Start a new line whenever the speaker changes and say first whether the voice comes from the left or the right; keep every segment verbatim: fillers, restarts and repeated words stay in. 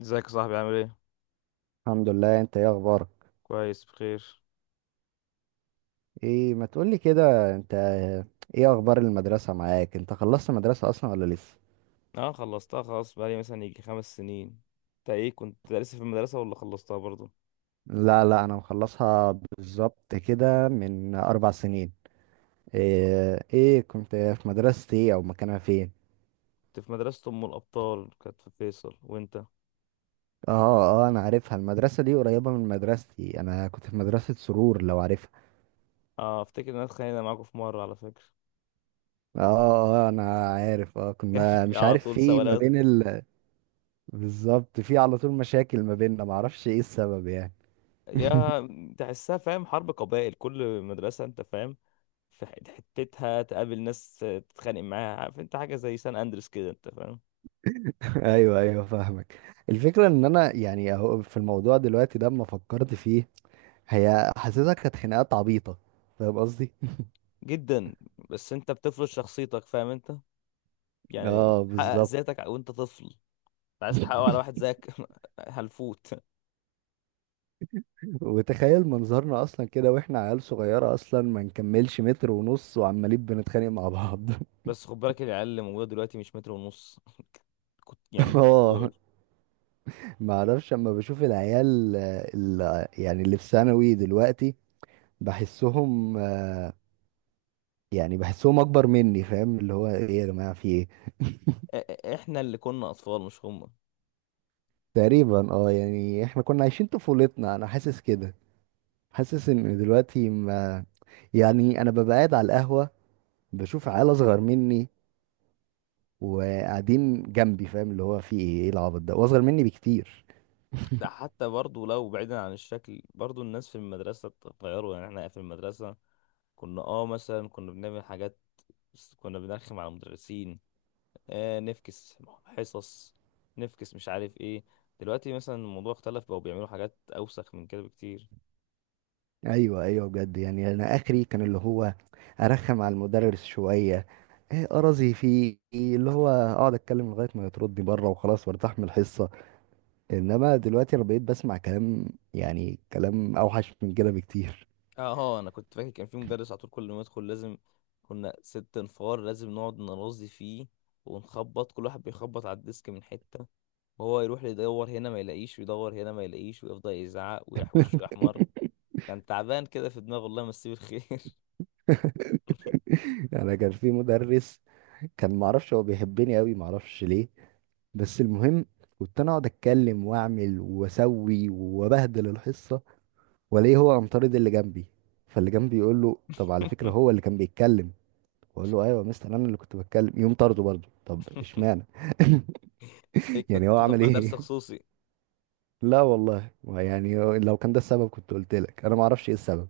left: ازيك يا صاحبي، عامل ايه؟
right: الحمد لله، انت ايه اخبارك؟
left: كويس، بخير.
right: ايه ما تقولي كده انت. ايه اخبار المدرسة معاك؟ انت خلصت مدرسة اصلا ولا لسه؟
left: اه، خلصتها خلاص، بقالي مثلا يجي خمس سنين. انت ايه، كنت لسه في المدرسة ولا خلصتها برضو؟
right: لا لا، انا مخلصها بالظبط كده من اربع سنين. ايه, ايه كنت في مدرستي، ايه او مكانها فين؟
left: كنت في مدرسة ام الابطال، كانت في فيصل، وانت؟
right: اه. اه، انا عارفها المدرسة دي، قريبة من مدرستي، انا كنت في مدرسة سرور لو عارفها.
left: اه، افتكر ان انا اتخانقنا معاكم في مرة على فكرة.
right: اه اه، آه، انا عارف. اه
left: كان
right: كنا
left: في
right: مش
left: على
right: عارف
left: طول
right: في ما
left: سوالات.
right: بين ال... بالظبط، في على طول مشاكل ما بيننا، معرفش ايه السبب يعني.
left: يا تحسها، فاهم، حرب قبائل كل مدرسة، انت فاهم. في ح- حتتها تقابل ناس تتخانق معاها، عارف انت، حاجة زي سان اندرس كده، انت فاهم.
right: ايوه ايوه، فاهمك. الفكره ان انا يعني اهو في الموضوع دلوقتي ده، اما فكرت فيه هي حاسسها كانت خناقات عبيطه. فاهم قصدي؟
left: جدا. بس انت بتفرض شخصيتك، فاهم انت، يعني
right: اه
left: بتحقق
right: بالظبط.
left: ذاتك وانت طفل، عايز تحققه على واحد زيك. هلفوت.
right: وتخيل منظرنا اصلا كده، واحنا عيال صغيره اصلا ما نكملش متر ونص، وعمالين بنتخانق مع بعض.
left: بس خد بالك، العيال اللي موجوده دلوقتي مش متر ونص. كنت يعني
right: اه.
left: أطفال.
right: ما اعرفش، اما بشوف العيال آه، ال- يعني اللي في ثانوي دلوقتي، بحسهم آه، يعني بحسهم اكبر مني، فاهم اللي هو ايه يا جماعه، في ايه؟
left: إ- إ- احنا اللي كنا اطفال، مش هم.
right: تقريبا. اه يعني احنا كنا عايشين طفولتنا، انا حاسس كده. حاسس ان دلوقتي ما، يعني انا ببقى قاعد على القهوة، بشوف عيال اصغر مني وقاعدين جنبي، فاهم اللي هو في ايه؟ ايه العبط ده؟ واصغر مني بكتير.
left: ده حتى برضو لو بعيدا عن الشكل، برضو الناس في المدرسه اتغيروا، يعني احنا في المدرسه كنا، اه مثلا كنا بنعمل حاجات، بس كنا بنرخم على المدرسين. آه نفكس حصص، نفكس مش عارف ايه. دلوقتي مثلا الموضوع اختلف، بقوا بيعملوا حاجات اوسخ من كده بكتير.
right: ايوه ايوه، بجد، يعني انا اخري كان اللي هو ارخم على المدرس شوية. ايه ارازي فيه؟ اللي هو اقعد اتكلم لغاية ما يطردني بره وخلاص وارتاح من الحصة. انما دلوقتي انا بقيت بسمع كلام، يعني كلام اوحش من كده بكتير.
left: اه، هو انا كنت فاكر كان في مدرس، على طول كل ما يدخل لازم كنا ست انفار لازم نقعد نرازي فيه، ونخبط، كل واحد بيخبط على الديسك من حتة، وهو يروح يدور هنا ما يلاقيش، ويدور هنا ما يلاقيش، ويفضل يزعق ويحوش ويحمر. كان تعبان كده في دماغه، الله يمسيه بالخير.
right: انا كان في مدرس، كان معرفش هو بيحبني قوي، معرفش ليه. بس المهم، كنت انا اقعد اتكلم واعمل واسوي وابهدل الحصه، والاقيه هو امطارد اللي جنبي. فاللي جنبي يقول له طب على فكره هو اللي كان بيتكلم، اقول له ايوه يا مستر انا اللي كنت بتكلم، يقوم طرده برضه. طب اشمعنى؟
left: إيه،
right: يعني
left: كنت
right: هو
left: تاخد
right: عمل
left: مع درس
right: ايه؟
left: خصوصي؟
right: لا والله، يعني لو كان ده السبب كنت قلت لك. انا ما اعرفش ايه السبب،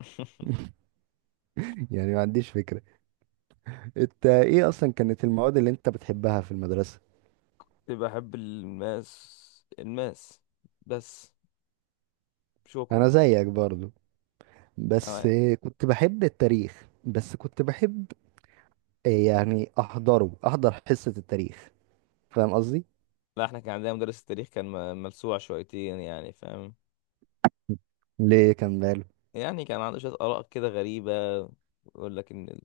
right: يعني ما عنديش فكره. انت ايه اصلا كانت المواد اللي انت بتحبها في المدرسه؟
left: كنت بحب الماس، الماس بس. شكرا.
right: انا زيك برضو. بس
left: تمام.
right: كنت بحب التاريخ، بس كنت بحب آه، يعني احضره احضر حصة التاريخ. فاهم قصدي؟
left: لا، احنا كان عندنا مدرس التاريخ، كان م- ملسوع شويتين يعني، فاهم.
right: ليه كان باله؟
left: يعني كان عنده شوية آراء كده غريبة. يقول لك إن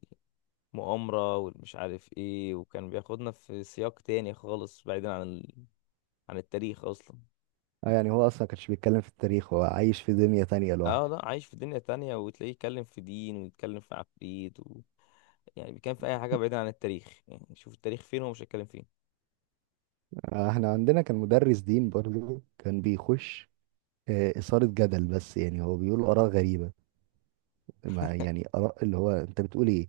left: المؤامرة والمش عارف إيه، وكان بياخدنا في سياق تاني خالص، بعيدا عن ال... عن التاريخ أصلا.
right: آه، يعني هو اصلا كانش بيتكلم في التاريخ، هو عايش في دنيا تانية
left: اه
right: لوحده.
left: لا، عايش في دنيا تانية، وتلاقيه يتكلم في دين، ويتكلم في عفريت و... يعني بيتكلم في أي حاجة بعيدا عن التاريخ، يعني شوف التاريخ فين، هو مش هيتكلم فين.
right: آه، احنا عندنا كان مدرس دين برضو، كان بيخش آه، إثارة جدل، بس يعني هو بيقول آراء غريبة. ما يعني آراء، اللي هو انت بتقول ايه؟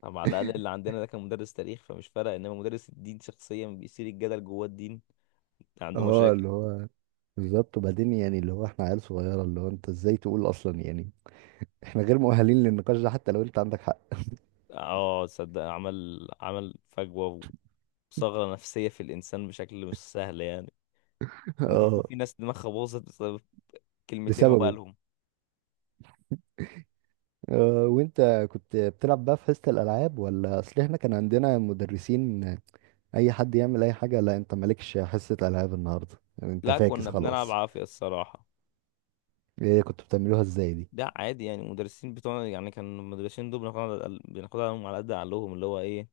left: طب على الأقل اللي عندنا ده كان مدرس تاريخ، فمش فارق، إنما مدرس الدين شخصيا بيثير الجدل جوه الدين. عنده
right: اه،
left: مشاكل.
right: اللي هو بالظبط. وبعدين يعني، اللي هو احنا عيال صغيرة، اللي هو انت ازاي تقول اصلا؟ يعني احنا غير مؤهلين للنقاش ده، حتى لو انت عندك حق.
left: اه، تصدق، عمل عمل فجوة وثغرة نفسية في الإنسان بشكل مش سهل يعني. وممكن يكون
right: اه
left: في ناس دماغها باظت بسبب كلمتين هو
right: بسببه.
left: قالهم.
right: آه، وانت كنت بتلعب بقى في حصة الالعاب، ولا اصل احنا كان عندنا مدرسين اي حد يعمل اي حاجة؟ لا انت مالكش حصة العاب النهاردة يعني، انت
left: لا،
right: فاكس
left: كنا بنلعب
right: خلاص.
left: عافية الصراحة.
right: ايه كنتوا بتعملوها ازاي دي؟
left: ده عادي يعني، المدرسين بتوعنا يعني، كان المدرسين دول بناخدها على الأقل- بناخدها عليهم على قد عقلهم، اللي هو ايه،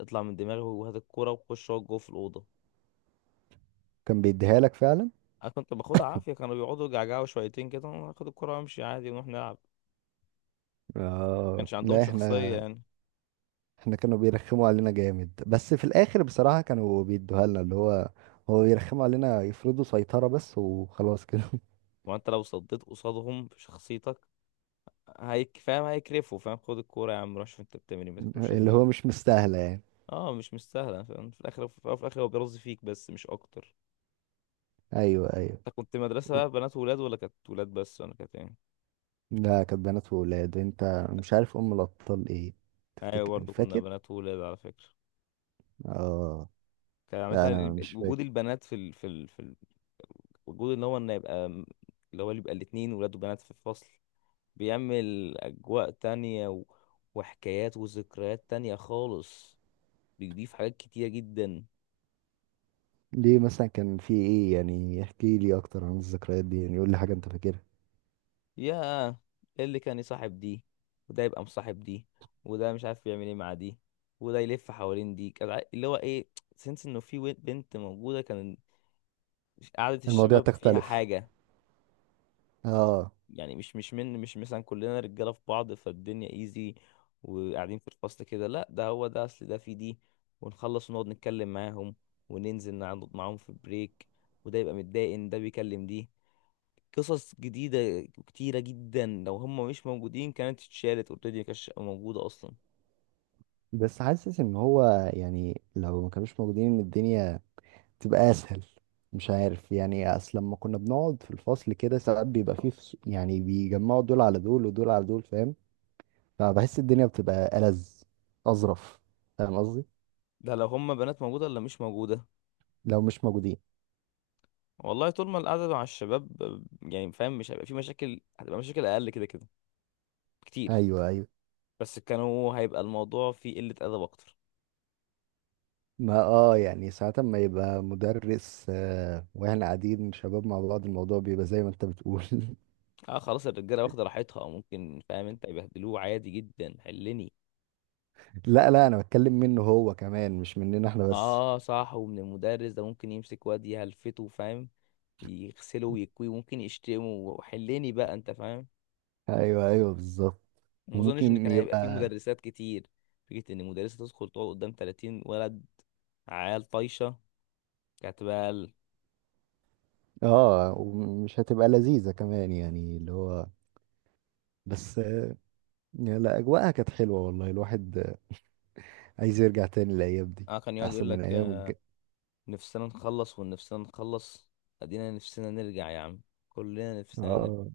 left: اطلع من دماغي وهات الكورة وخش اقعد جوه في الأوضة.
right: كان بيديها لك فعلا؟
left: أنا كنت باخدها عافية، كانوا بيقعدوا يجعجعوا شويتين كده، وأنا آخد الكورة وأمشي عادي، ونروح نلعب.
right: اه.
left: كانش عندهم
right: لا
left: شخصية
right: احنا،
left: يعني.
right: احنا كانوا بيرخموا علينا جامد، بس في الاخر بصراحة كانوا بيدوها لنا. اللي هو هو بيرخموا علينا يفرضوا سيطرة بس، وخلاص كده.
left: وأنت لو صديت قصادهم بشخصيتك، هيك، فاهم، هيكرفوا، فاهم، خد الكورة يا عم، روح شوف أنت بتعمل إيه، ما تاكلش
right: اللي
left: دماغك.
right: هو مش مستاهلة يعني.
left: اه، مش مستاهلة، فاهم، في الآخر، في الآخر هو بيرز فيك بس، مش أكتر.
right: ايوه ايوه.
left: انت كنت مدرسة بنات وولاد، ولا كانت ولاد بس، ولا كانت ايه؟
right: لا كانت بنات وولاد، انت مش عارف ام الابطال ايه؟
left: ايوه،
right: تفتكر
left: برضه كنا
right: فاكر؟
left: بنات وولاد على فكرة.
right: اه.
left: كان عامة
right: لا انا
left: ال-
right: مش
left: وجود
right: فاكر.
left: البنات في ال... في ال... في ال... وجود ان هو ان يبقى م- اللي هو، اللي يبقى الاتنين ولاد وبنات في الفصل بيعمل اجواء تانية و... وحكايات وذكريات تانية خالص. بيضيف حاجات كتيرة جدا.
right: ليه مثلا كان في ايه؟ يعني احكي لي اكتر عن الذكريات دي، يعني قول لي حاجه انت فاكرها.
left: يا اللي كان يصاحب دي، وده يبقى مصاحب دي، وده مش عارف بيعمل ايه مع دي، وده يلف حوالين دي. كان ع- اللي هو ايه، سنس انه في wi- بنت موجودة. كان مش قعدة
right: المواضيع
left: الشباب فيها
right: تختلف.
left: حاجة.
right: اه.
left: يعني مش مش من مش مثلا كلنا رجالة في بعض، فالدنيا ايزي، وقاعدين في الفصل كده. لا، ده هو ده، اصل ده في دي، ونخلص ونقعد نتكلم معاهم، وننزل نقعد معاهم في بريك، وده يبقى متضايق ان ده بيكلم دي. قصص جديدة كتيرة جدا، لو هم مش موجودين كانت اتشالت اوريدي، مكانتش موجودة اصلا.
right: بس حاسس ان هو يعني، لو ما كانوش موجودين ان الدنيا تبقى اسهل. مش عارف يعني، اصل لما كنا بنقعد في الفصل كده، ساعات بيبقى فيه فص- يعني بيجمعوا دول على دول ودول على دول، فاهم؟ فبحس الدنيا بتبقى ألذ، اظرف، فاهم قصدي؟
left: ده لو هم بنات موجودة ولا مش موجودة.
right: لو مش موجودين.
left: والله طول ما القعدة مع الشباب، يعني فاهم، مش هيبقى في مشاكل، هتبقى مشاكل اقل كده كده كتير.
right: ايوه ايوه.
left: بس كانوا هيبقى الموضوع فيه قلة أدب أكتر.
right: ما اه يعني ساعات ما يبقى مدرس آه، واحنا قاعدين شباب مع بعض، الموضوع بيبقى زي ما انت بتقول.
left: اه خلاص، الرجالة واخدة راحتها ممكن، فاهم انت، يبهدلوه عادي جدا، حلني.
right: لا لا، انا بتكلم منه هو كمان، مش مننا احنا بس.
left: اه صح، ومن المدرس ده ممكن يمسك واد يهلفته، فاهم، يغسله ويكويه، ممكن يشتمه وحلني بقى انت، فاهم.
right: ايوه ايوه، بالظبط.
left: ما اظنش ان
right: وممكن
left: كان هيبقى فيه
right: يبقى.
left: مدرسات كتير. فكرة ان مدرسة تدخل تقعد قدام ثلاثين ولد، عيال طايشة، كانت بقى ال-.
right: اه، ومش هتبقى لذيذة كمان، يعني اللي هو، بس آه، لا، اجواءها كانت حلوة والله، الواحد آه، عايز يرجع تاني الايام دي.
left: اه، كان يقعد
right: احسن
left: يقول
right: من
left: لك،
right: ايام
left: آه،
right: الج...
left: نفسنا نخلص، ونفسنا نخلص، ادينا نفسنا نرجع يا عم، كلنا نفسنا نرجع.
right: اه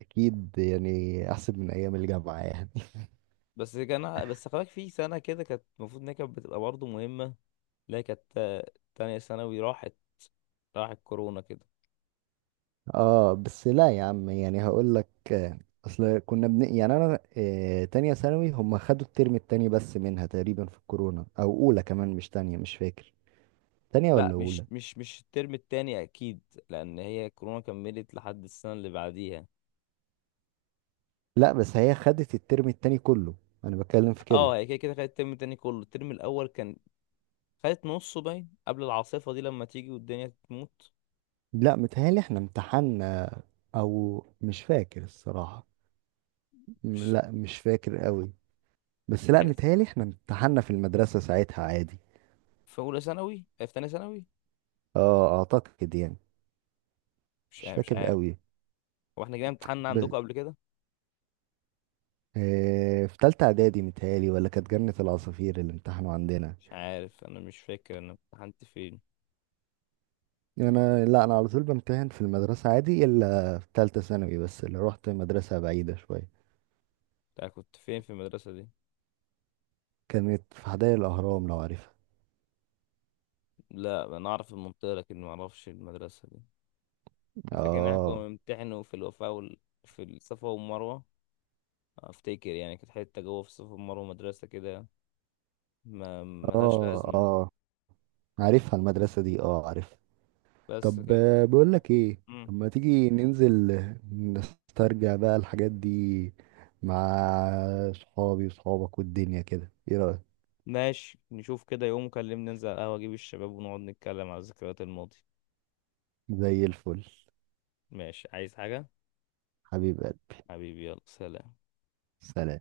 right: اكيد، يعني احسن من ايام الجامعة يعني.
left: بس كان، بس خلاك في سنة كده كانت المفروض إن هي كانت بتبقى برضه مهمة. لا، كانت، آه، تانية ثانوي راحت، راحت كورونا كده.
right: اه بس لا يا عم، يعني هقول لك آه، اصل كنا بن... يعني انا آه، تانية ثانوي، هم خدوا الترم التاني بس منها تقريبا في الكورونا، او اولى كمان، مش تانية، مش فاكر. تانية
left: لا،
right: ولا
left: مش
right: اولى؟
left: مش مش الترم التاني أكيد، لأن هي كورونا كملت لحد السنة اللي بعديها.
right: لا بس هي خدت الترم التاني كله، انا بتكلم في كده.
left: اه، هي كده كده خدت الترم التاني كله. الترم الأول كان خدت نصه باين قبل العاصفة دي، لما تيجي والدنيا تموت.
right: لا متهيألي احنا امتحنا، او مش فاكر الصراحة. م-
left: مش
right: لا مش فاكر قوي. بس لا
left: تحس
right: متهيألي احنا امتحنا في المدرسة ساعتها عادي.
left: في أولى ثانوي آه، في تانية ثانوي؟
right: اه اعتقد يعني.
left: مش
right: مش
left: عارف مش
right: فاكر
left: عارف
right: قوي.
left: هو احنا جينا امتحان عندكم قبل كده؟
right: إيه، في تالتة إعدادي متهيألي، ولا كانت جنة العصافير اللي امتحنوا عندنا؟
left: مش عارف، أنا مش فاكر أنا امتحنت فين.
right: أنا، لا أنا على طول بمتحن في المدرسة عادي، إلا في تالتة ثانوي بس اللي روحت مدرسة بعيدة شوية.
left: أنا كنت فين في المدرسة دي؟
right: كانت في حدائق الأهرام لو عارفها.
left: لا، انا اعرف المنطقه لكن ما اعرفش المدرسه دي. أنا فاكر ان احنا كنا
right: آه
left: بنمتحنوا في الوفاء وال... في الصفا والمروه. افتكر يعني كانت حته جوه في الصفا والمروه مدرسه كده، ما ملهاش
right: آه،
left: لازمه.
right: آه عارفها المدرسة دي، آه عارفها.
left: بس
right: طب
left: كانت.
right: آه، بقولك إيه،
left: مم.
right: طب ما تيجي ننزل آه، نسترجع بقى الحاجات دي مع صحابي وصحابك والدنيا كده، إيه رأيك؟
left: ماشي، نشوف كده، يوم كلمني ننزل على القهوه، اجيب الشباب ونقعد نتكلم على ذكريات الماضي.
right: زي الفل.
left: ماشي، عايز حاجه؟
right: حبيب قلبي.
left: حبيبي، يلا سلام.
right: سلام.